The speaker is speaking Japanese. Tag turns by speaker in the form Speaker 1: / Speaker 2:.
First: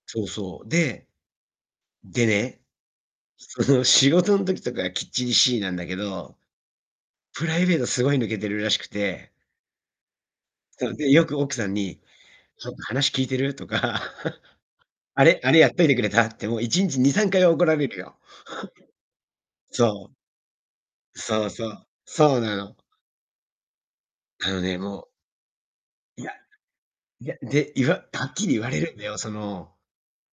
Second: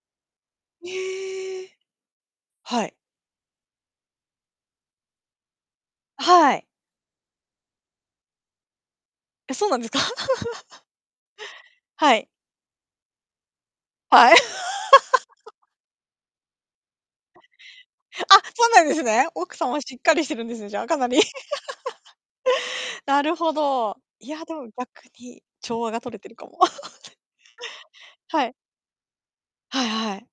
Speaker 1: そうそう、で
Speaker 2: ええ！
Speaker 1: でね、
Speaker 2: はい。
Speaker 1: その、仕事ん時とかはきっちりしいなんだけ
Speaker 2: あ、
Speaker 1: ど、
Speaker 2: はい。
Speaker 1: プライベートすごい抜けてるらしくて
Speaker 2: え、そうなんですか？
Speaker 1: そう、で、よく奥さんに、
Speaker 2: はい。
Speaker 1: 「ちょっと、話聞いてる？」とか、
Speaker 2: はい。
Speaker 1: 「あれあれ やっといてくれた？」って、もう、1日、2、3回怒られるよ。
Speaker 2: あ、そうなんですね。奥さんはしっ
Speaker 1: そ
Speaker 2: かりしてるんですね、じゃあ、かなり。
Speaker 1: う。そうそう、そうなの。
Speaker 2: なるほど。いや、
Speaker 1: あ
Speaker 2: で
Speaker 1: の
Speaker 2: も
Speaker 1: ね、
Speaker 2: 逆
Speaker 1: もう
Speaker 2: に、調和がとれ
Speaker 1: い
Speaker 2: て
Speaker 1: や。
Speaker 2: るかも。
Speaker 1: いや、で、いわ はっ
Speaker 2: は
Speaker 1: き
Speaker 2: い。
Speaker 1: り言われるんだよ、その
Speaker 2: はいはい。